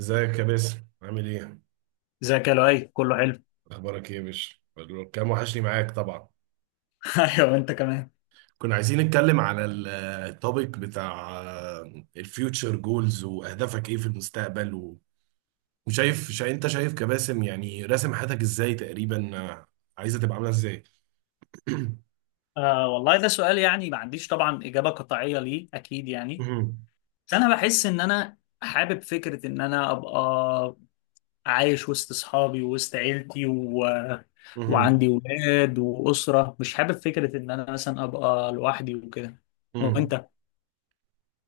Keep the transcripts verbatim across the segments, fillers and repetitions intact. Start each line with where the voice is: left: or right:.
right: ازيك يا باسم، عامل ايه؟
left: ازيك يا لؤي، كله حلو.
right: اخبارك ايه يا باشا؟ مبروك. كان وحشني معاك طبعا.
left: ايوه وانت كمان.
right: كنا عايزين نتكلم على التوبيك بتاع الفيوتشر جولز واهدافك ايه في المستقبل و- وشايف شا انت شايف كباسم، يعني راسم حياتك ازاي تقريبا، آه، عايزه تبقى عامله ازاي؟
left: آه، والله ده سؤال يعني ما عنديش طبعا اجابه قطعيه ليه، اكيد يعني.
right: مهم.
left: بس انا بحس ان انا حابب فكره ان انا ابقى عايش وسط اصحابي ووسط عيلتي و...
right: مهم.
left: وعندي ولاد واسره، مش حابب فكره ان انا مثلا ابقى لوحدي وكده.
right: مهم.
left: وانت؟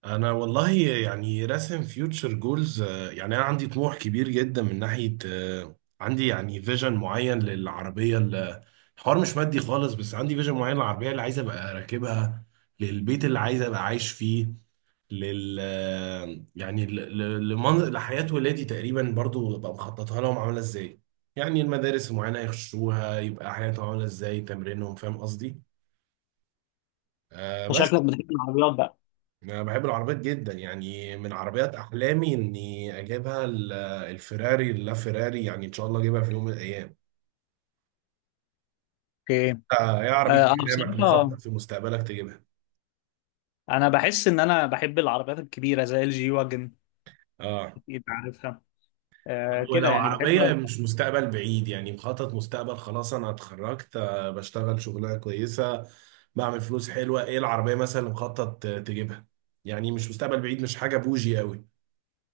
right: انا والله يعني راسم فيوتشر جولز، يعني انا عندي طموح كبير جدا من ناحيه، آه، عندي يعني فيجن معين للعربيه ال- الحوار مش مادي خالص، بس عندي فيجن معين للعربيه اللي عايز ابقى راكبها، للبيت اللي عايز ابقى عايش فيه، لل آه، يعني ل- ل- لمن- لحياه ولادي تقريبا برضو ببقى مخططها لهم عامله ازاي. يعني المدارس المعينه يخشوها، يبقى حياتهم عامله ازاي، تمرينهم، فاهم قصدي؟ آه،
left: أنت
right: بس.
left: شكلك بتحب العربيات بقى؟
right: انا بحب العربيات جدا، يعني من عربيات احلامي اني اجيبها ال- الفيراري، اللا فيراري يعني ان شاء الله اجيبها في يوم من الايام.
left: اوكي.
right: آه، يا عربية
left: آه انا
right: احلامك
left: بصراحه
right: مخطط في مستقبلك تجيبها؟
left: انا بحس ان انا بحب العربيات الكبيره زي الجي واجن،
right: اه.
left: اكيد عارفها. آه كده
right: ولو
left: يعني، بحب.
right: عربية مش مستقبل بعيد، يعني مخطط مستقبل، خلاص انا اتخرجت، آه، بشتغل شغلانة كويسة، بعمل فلوس حلوة، ايه العربية مثلا اللي مخطط آه، تجيبها؟ يعني مش مستقبل بعيد، مش حاجة بوجي قوي.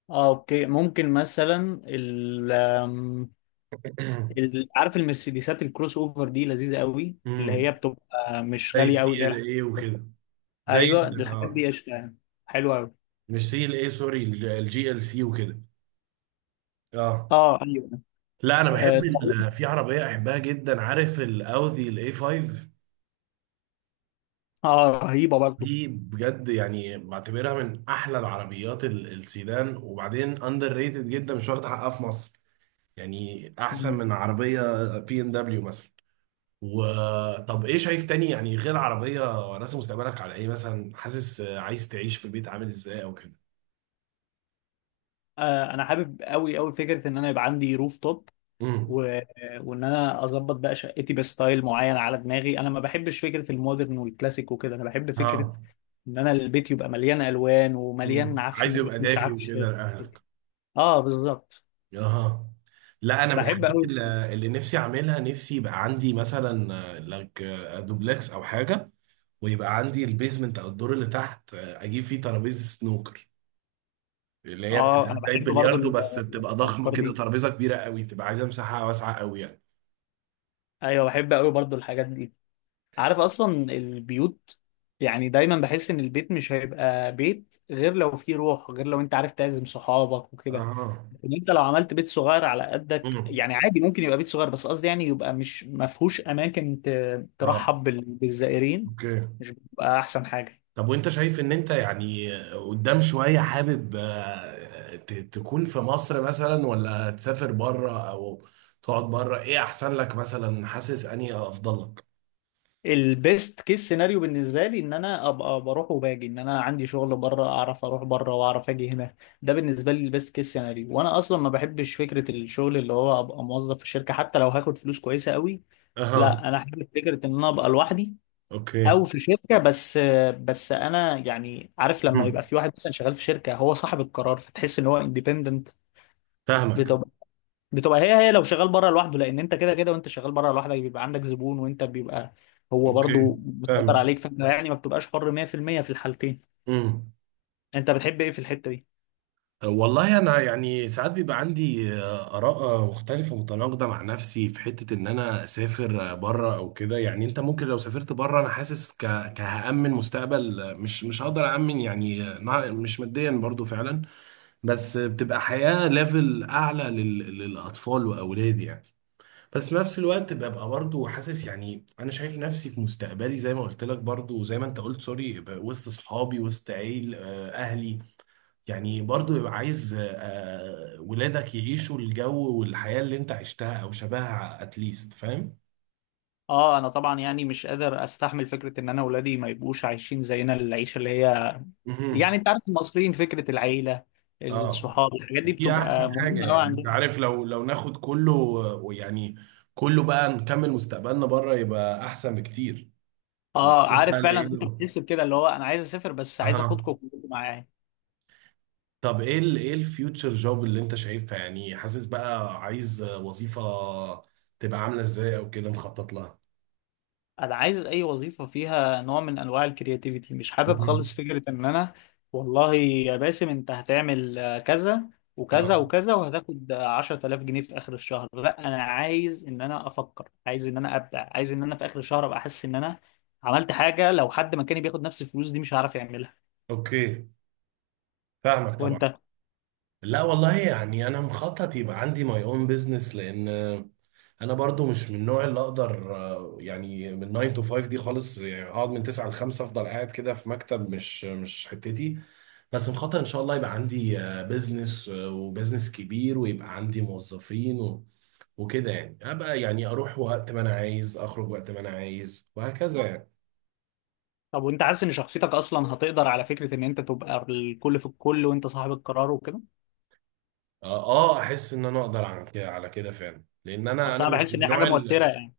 left: اه اوكي. ممكن مثلا ال آم، ال- عارف المرسيدسات الكروس اوفر دي لذيذه قوي، اللي هي
right: امم
left: بتبقى مش
right: زي
left: غاليه
right: السي
left: قوي، اللي هي الحاجات
right: ال ايه
left: بس.
right: وكده. زي
left: ايوه
right: ال-
left: الحاجات
right: اه،
left: دي قشطه يعني، حلوه قوي.
right: مش سي ال اي، سوري، الجي ال سي وكده. اه.
left: اه ايوه.
right: لا انا
left: اه
right: بحب ال-
left: طب-
right: في عربيه احبها جدا، عارف الاودي الاي خمسة؟
left: آه، رهيبه برضه.
right: دي بجد يعني بعتبرها من احلى العربيات ال- السيدان، وبعدين اندر ريتد جدا، مش واخده حقها في مصر، يعني احسن
left: مم.
right: من عربيه بي ام دبليو مثلا. وطب ايه شايف تاني يعني غير عربيه؟ راسم مستقبلك على ايه مثلا؟ حاسس آه، عايز تعيش في بيت عامل ازاي او كده؟
left: آه، انا حابب قوي قوي فكره ان انا يبقى عندي روف توب
right: امم.
left: و... وان انا اظبط بقى شقتي بستايل معين على دماغي، انا ما بحبش فكره المودرن والكلاسيك وكده، انا بحب فكره
right: اه.
left: ان انا البيت يبقى مليان الوان ومليان
right: مم،
left: عفش
right: عايز يبقى
left: مريح مش
right: دافي
left: عفش.
right: وكده لاهلك.
left: اه بالظبط.
right: اها. لا، انا من فاهم
left: بحب
right: الحاجات
left: قوي.
right: اللي اللي نفسي اعملها، نفسي يبقى عندي مثلا آه، لك، آه، دوبلكس او حاجه، ويبقى عندي البيزمنت او الدور اللي تحت، آه، اجيب فيه ترابيزه سنوكر، اللي هي بتبقى
left: اه انا
right: زي
left: بحب برضو
right: البلياردو
left: ال-
right: بس بتبقى ضخمه
left: الافكار
right: كده،
left: دي.
right: ترابيزه كبيره قوي، بتبقى عايزه مساحه واسعه قوي يعني.
left: ايوه بحب قوي برضو الحاجات دي. عارف اصلا البيوت يعني، دايما بحس ان البيت مش هيبقى بيت غير لو فيه روح، غير لو انت عارف تعزم صحابك وكده.
right: اها.
left: ان انت لو عملت بيت صغير على قدك
right: امم.
left: يعني عادي، ممكن يبقى بيت صغير بس قصدي يعني يبقى مش ما فيهوش اماكن ت-
right: اه.
left: ترحب بال- بالزائرين.
right: اوكي.
left: مش بيبقى احسن حاجة؟
right: طب وانت شايف ان انت يعني قدام شوية حابب آه، ت- تكون في مصر مثلا ولا تسافر بره، او تقعد بره، ايه احسن لك مثلا، حاسس اني افضل لك؟
left: البيست كيس سيناريو بالنسبه لي ان انا ابقى بروح وباجي، ان انا عندي شغل بره، اعرف اروح بره واعرف اجي هنا. ده بالنسبه لي البيست كيس سيناريو. وانا اصلا ما بحبش فكره الشغل اللي هو ابقى موظف في الشركه، حتى لو هاخد فلوس كويسه قوي.
right: اها.
left: لا انا احب فكره ان انا ابقى لوحدي
right: اوكي.
left: او في شركه بس. بس انا يعني عارف لما
right: مم.
left: يبقى في واحد مثلا شغال في شركه هو صاحب القرار، فتحس ان هو اندبندنت.
right: فاهمك.
left: بتبقى هي هي لو شغال بره لوحده، لان انت كده كده وانت شغال بره لوحدك بيبقى عندك زبون، وانت بيبقى هو
right: اوكي.
left: برضو مسيطر
right: فاهمك.
left: عليك، فانت يعني ما بتبقاش حر مية في المية في المية في الحالتين.
right: مم.
left: انت بتحب ايه في الحتة دي؟
right: والله انا يعني ساعات بيبقى عندي آه، اراء آه، مختلفه متناقضه مع نفسي، في حته ان انا اسافر بره او كده، يعني انت ممكن لو سافرت بره، انا حاسس ك... كهامن مستقبل، آه، مش مش هقدر امن يعني، آه، مع- مش ماديا برضو فعلا، بس آه، بتبقى حياه ليفل اعلى لل... للاطفال واولادي يعني. بس في نفس الوقت ببقى برضو حاسس، يعني انا شايف نفسي في مستقبلي زي ما قلت لك، برضو زي ما انت قلت سوري، ب- وسط اصحابي، وسط عيل آه، اهلي يعني، برضو يبقى عايز آه، آه، ولادك يعيشوا الجو والحياة اللي انت عشتها او شبهها اتليست، فاهم؟
left: اه انا طبعا يعني مش قادر استحمل فكرة ان انا اولادي ما يبقوش عايشين زينا، العيشة اللي هي
right: مهم.
left: يعني انت عارف المصريين فكرة العيلة،
right: اه.
left: الصحاب، الحاجات دي
right: دي احسن
left: بتبقى
right: حاجة
left: مهمة قوي
right: يعني، انت
left: عندنا.
right: عارف لو لو ناخد كله، ويعني كله بقى نكمل مستقبلنا بره يبقى احسن بكتير.
left: اه،
right: وبتبقى
left: عارف فعلا انت
right: العيلة.
left: بتحس بكده، اللي هو انا عايز اسافر بس عايز
right: اها.
left: اخدكم كلكم معايا.
right: طب ايه ال ايه الفيوتشر جوب اللي انت شايفها؟ يعني حاسس بقى عايز وظيفة تبقى عاملة ازاي او كده مخطط لها؟
left: انا عايز اي وظيفه فيها نوع من انواع الكرياتيفيتي، مش حابب
right: مهم.
left: خالص فكره ان انا والله يا باسم انت هتعمل آه، كذا
right: اه.
left: وكذا وكذا وهتاخد آه، عشر تلاف جنيه في اخر الشهر. لا انا عايز ان انا افكر، عايز ان انا ابدع، عايز ان انا في اخر الشهر ابقى احس ان انا عملت حاجه لو حد مكاني بياخد نفس الفلوس دي مش هعرف يعملها.
right: اوكي. فاهمك طبعا.
left: وانت؟
right: لا والله يعني انا مخطط يبقى عندي ماي اون بزنس، لان انا برضو مش من النوع اللي اقدر، آه، يعني، من ناين تو فايف دي خالص، يعني اقعد من تسعة ل خمسة افضل قاعد كده في مكتب، مش مش حتتي. بس مخطط ان شاء الله يبقى عندي بزنس، وبزنس كبير، ويبقى عندي موظفين و- وكده يعني، ابقى يعني اروح وقت ما انا عايز، اخرج وقت ما انا عايز، وهكذا يعني.
left: طب وانت حاسس ان شخصيتك اصلا هتقدر على فكره ان انت تبقى الكل في الكل وانت صاحب القرار وكده؟
right: اه. آه، احس ان انا اقدر على كده، على كده فعلا، لان انا
left: اصل
right: انا
left: انا
right: مش
left: بحس
right: من
left: ان هي حاجه
right: النوع،
left: موتره يعني.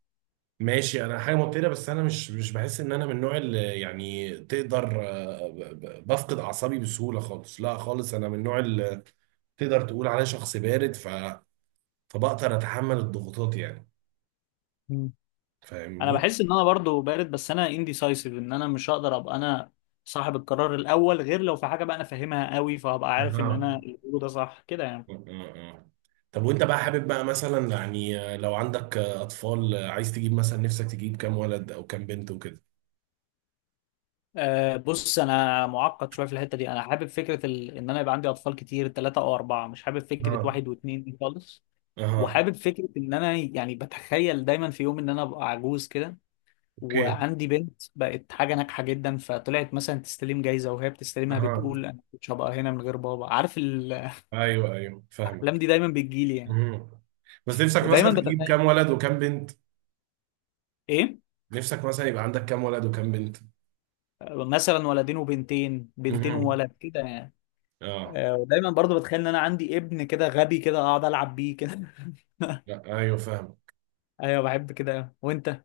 right: ماشي انا حاجه مبتدئه، بس انا مش مش بحس ان انا من النوع اللي يعني تقدر، آه، ب- ب- بفقد اعصابي بسهوله خالص، لا خالص، انا من النوع اللي تقدر تقول عليه شخص بارد، ف... فبقدر اتحمل الضغوطات يعني،
left: انا
right: فاهمني؟
left: بحس ان انا برضو بارد، بس انا indecisive، ان انا مش هقدر ابقى انا صاحب القرار الاول، غير لو في حاجه بقى انا فاهمها قوي فهبقى عارف ان
right: اها.
left: انا اللي بقوله ده صح كده يعني.
right: آه، آه. طب وانت بقى حابب بقى مثلا، يعني آه، لو عندك آه، اطفال، آه، عايز تجيب مثلا، نفسك تجيب كام ولد او كام بنت وكده؟
left: أه بص، انا معقد شويه في الحته دي، انا حابب فكره ال... ان انا يبقى عندي اطفال كتير، ثلاثة او اربعة، مش حابب فكره
right: اه.
left: واحد واثنين دي خالص.
right: اها.
left: وحابب فكره ان انا يعني بتخيل دايما في يوم ان انا ابقى عجوز كده،
right: اوكي.
left: وعندي بنت بقت حاجه ناجحه جدا، فطلعت مثلا تستلم جايزه وهي بتستلمها
right: اها.
left: بتقول انا مش هبقى هنا من غير بابا، عارف الاحلام
right: ايوه، ايوه، فاهمك.
left: دي دايما بتجيلي يعني.
right: مهم. بس نفسك
left: ودايما
right: مثلا تجيب
left: بتخيل.
right: كام ولد وكام بنت؟
left: ايه؟
right: نفسك مثلا يبقى عندك كام ولد وكام بنت؟
left: مثلا ولدين وبنتين، بنتين
right: مهم.
left: وولد كده يعني.
right: اه.
left: آه، ودايما برضو بتخيل ان انا عندي ابن كده غبي كده اقعد العب بيه كده.
right: لا، ايوه فاهم.
left: ايوه بحب كده. وانت؟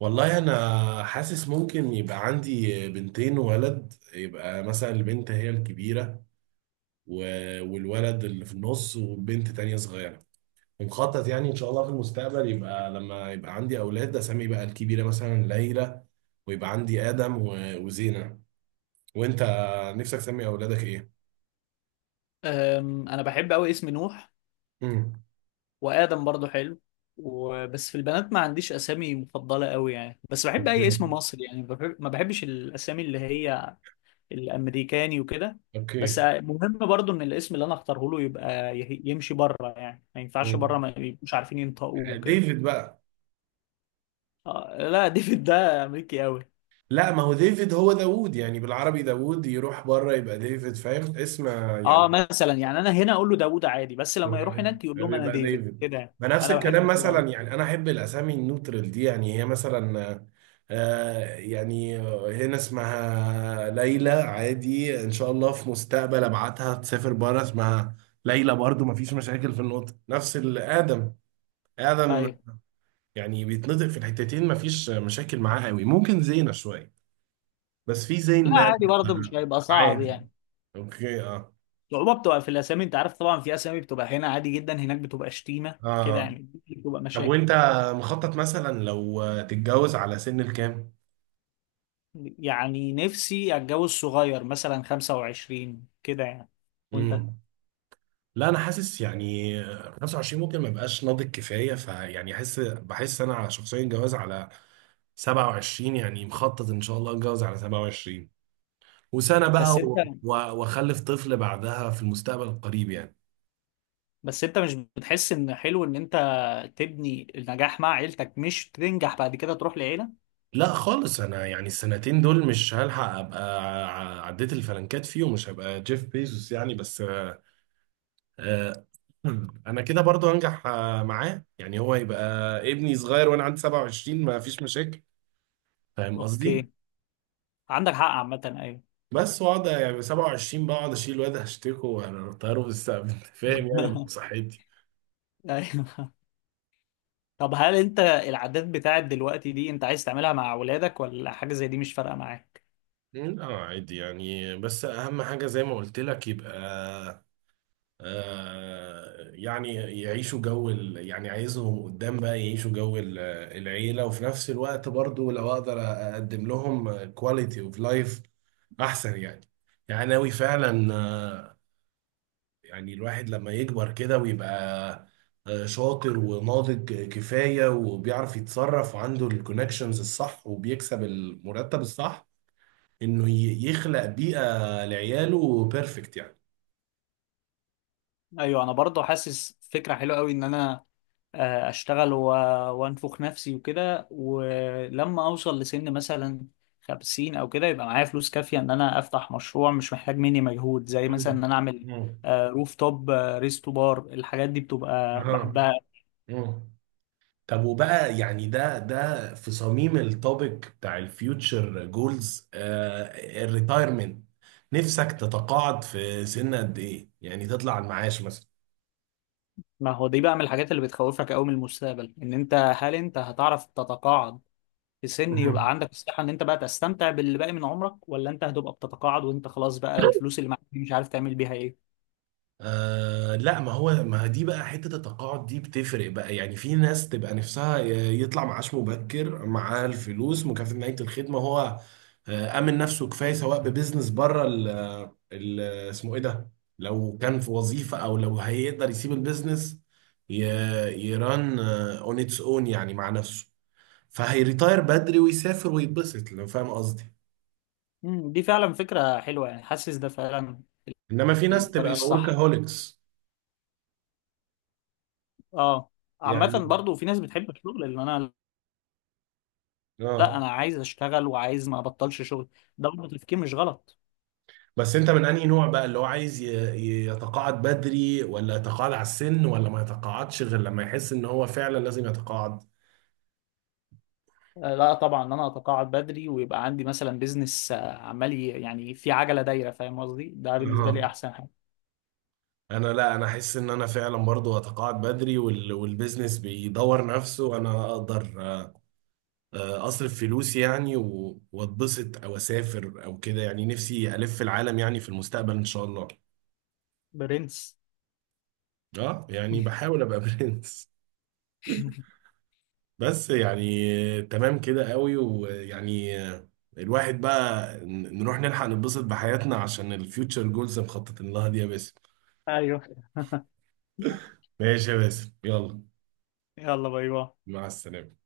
right: والله انا حاسس ممكن يبقى عندي بنتين وولد، يبقى مثلا البنت هي الكبيرة و... والولد اللي في النص وبنت تانية صغيرة. ومخطط يعني ان شاء الله في المستقبل، يبقى لما يبقى عندي اولاد، اسمي بقى الكبيرة مثلا ليلى، ويبقى عندي ادم و... وزينة. وانت، نفسك تسمي اولادك ايه؟
left: أم، انا بحب قوي اسم نوح،
right: امم.
left: وادم برضو حلو. وبس في البنات ما عنديش اسامي مفضله قوي يعني، بس بحب اي
right: اوكي.
left: اسم مصري يعني بحب... ما بحبش الاسامي اللي هي الامريكاني وكده. بس
right: اوكي.
left: مهم برضو ان الاسم اللي انا اختاره له يبقى يه- يمشي بره يعني، ما ينفعش
right: مم.
left: بره ما يبقوش عارفين ينطقوه وكده.
right: ديفيد بقى.
left: آه لا، ديفيد ده امريكي قوي.
right: لا، ما هو ديفيد هو داوود يعني، بالعربي داوود، يروح بره يبقى ديفيد، فاهم اسم
left: اه
right: يعني،
left: مثلا يعني انا هنا اقول له داوود عادي، بس لما يروح هناك يقول لهم انا
right: يبقى
left: ديفيد
right: ديفيد،
left: كده يعني.
right: ما نفس
left: انا
right: الكلام
left: بحب كده آه.
right: مثلا يعني، انا احب الاسامي النوترال دي، يعني هي مثلا، آه يعني، هنا اسمها ليلى عادي، ان شاء الله في مستقبل ابعتها تسافر بره، اسمها ليلى برضو، ما فيش مشاكل في النطق، نفس الادم، ادم
left: ايوه.
right: يعني بيتنطق في الحتتين، ما فيش مشاكل معاه قوي. ممكن زينة شوية، بس في زين
left: لا عادي
right: مالك،
left: برضه، مش هيبقى صعب
right: عادي.
left: يعني.
right: اوكي. اه.
left: الصعوبه بتبقى في الاسامي، انت عارف طبعا في اسامي بتبقى هنا عادي جدا، هناك بتبقى شتيمه
right: اه.
left: كده
right: آه.
left: يعني، بتبقى
right: طب
left: مشاكل.
right: وانت مخطط مثلا لو تتجوز على سن الكام؟
left: يعني نفسي اتجوز صغير، مثلا خمسة وعشرين كده يعني. وانت؟
right: امم. لا انا حاسس يعني خمسة وعشرين ممكن ما يبقاش ناضج كفايه، فيعني احس، بحس انا على شخصيا جواز على سبعة وعشرين، يعني مخطط ان شاء الله اتجوز على سبعة وعشرين وسنه بقى
left: بس انت
right: و- و- واخلف طفل بعدها في المستقبل القريب يعني.
left: بس انت مش بتحس ان حلو ان انت تبني النجاح مع عيلتك مش تنجح بعد كده تروح لعيله؟
right: لا خالص، انا يعني السنتين دول مش هلحق ابقى، ع- عديت الفلنكات فيهم، مش هبقى جيف بيزوس يعني، بس آه، انا كده برضو هنجح آه، معاه يعني، هو يبقى ابني صغير وانا عندي سبعة وعشرين، ما فيش مشاكل، فاهم قصدي؟
left: اوكي. عندك حق عامة أيوه.
right: بس واقعد يعني سبعة وعشرين بقعد اشيل واد هشتكه وهطيره في السقف، انت فاهم يعني، بصحتي.
left: أيوه. طب هل أنت العادات بتاعت دلوقتي دي أنت عايز تعملها مع أولادك ولا حاجة زي دي مش فارقة معاك؟
right: لا عادي يعني، بس اهم حاجه زي ما قلت لك، يبقى آه، يعني يعيشوا جو ال... يعني عايزهم قدام بقى يعيشوا جو ال- العيلة، وفي نفس الوقت برضو لو اقدر اقدم لهم كواليتي اوف لايف احسن يعني. يعني ناوي فعلا آه، يعني الواحد لما يكبر كده ويبقى آه، شاطر وناضج كفاية، وبيعرف يتصرف، وعنده الكونكشنز الصح، وبيكسب المرتب الصح، انه ي- يخلق بيئة لعياله بيرفكت يعني.
left: أيوه أنا برضه حاسس فكرة حلوة أوي إن أنا آه، أشتغل و... وأنفخ نفسي وكده، ولما أوصل لسن مثلا خمسين أو كده يبقى معايا فلوس كافية إن أنا أفتح مشروع مش محتاج مني مجهود، زي مثلا إن أنا أعمل
right: مم.
left: آه، روف توب، آه، ريستو بار، الحاجات دي
right: مم.
left: بتبقى
right: اه.
left: بحبها.
right: مم. طب وبقى يعني ده ده في صميم التوبيك بتاع الفيوتشر جولز، الريتايرمنت، نفسك تتقاعد في سن قد ايه، يعني تطلع على المعاش مثلا؟
left: ما هو دي بقى من الحاجات اللي بتخوفك قوي من المستقبل، ان انت هل انت هتعرف تتقاعد في سن يبقى عندك الصحة ان انت بقى تستمتع باللي باقي من عمرك، ولا انت هتبقى بتتقاعد وانت خلاص بقى الفلوس اللي معاك دي مش عارف تعمل بيها ايه؟
right: آه لا، ما هو ما دي بقى حتة التقاعد دي بتفرق بقى يعني، في ناس تبقى نفسها يطلع معاش مبكر، معاه الفلوس مكافأة نهاية الخدمة، هو آه أمن نفسه كفاية، سواء ببزنس بره ال ال- اسمه إيه ده، لو كان في وظيفة، أو لو هيقدر يسيب البزنس ي- يران اون اتس اون يعني مع نفسه، فهيريتاير بدري ويسافر ويتبسط، لو فاهم قصدي.
left: امم، دي فعلا فكرة حلوة يعني، حاسس ده فعلا
right: إنما في ناس
left: الطريق
right: تبقى
left: الصح.
right: وركاهوليكس
left: اه عامة
right: يعني.
left: برضو في ناس بتحب الشغل، اللي انا لا
right: اه.
left: انا عايز اشتغل وعايز ما ابطلش شغل، ده برضه تفكير مش غلط.
right: بس انت من انهي نوع بقى، اللي هو عايز ي- ي- يتقاعد بدري، ولا يتقاعد على السن، ولا ما يتقاعدش غير لما يحس ان هو فعلا لازم يتقاعد؟
left: آه، لا طبعا ان انا اتقاعد بدري ويبقى عندي مثلا بيزنس عمال ي- يعني في عجله دايره، فاهم قصدي، ده بالنسبه لي
right: اه.
left: احسن حاجه.
right: انا، لا انا احس ان انا فعلا برضو اتقاعد بدري، وال والبيزنس بيدور نفسه، انا اقدر آه، اصرف فلوسي يعني، و- واتبسط او اسافر او كده يعني، نفسي الف العالم يعني في المستقبل ان شاء الله.
left: برنس.
right: اه يعني، بحاول ابقى برنس. بس يعني تمام كده قوي، ويعني الواحد بقى ن- نروح نلحق نتبسط بحياتنا عشان الفيوتشر جولز مخططين لها دي يا باسم.
left: ايوه
right: ماشي يا باسم، يلا.
left: يلا، باي باي.
right: مع السلامة.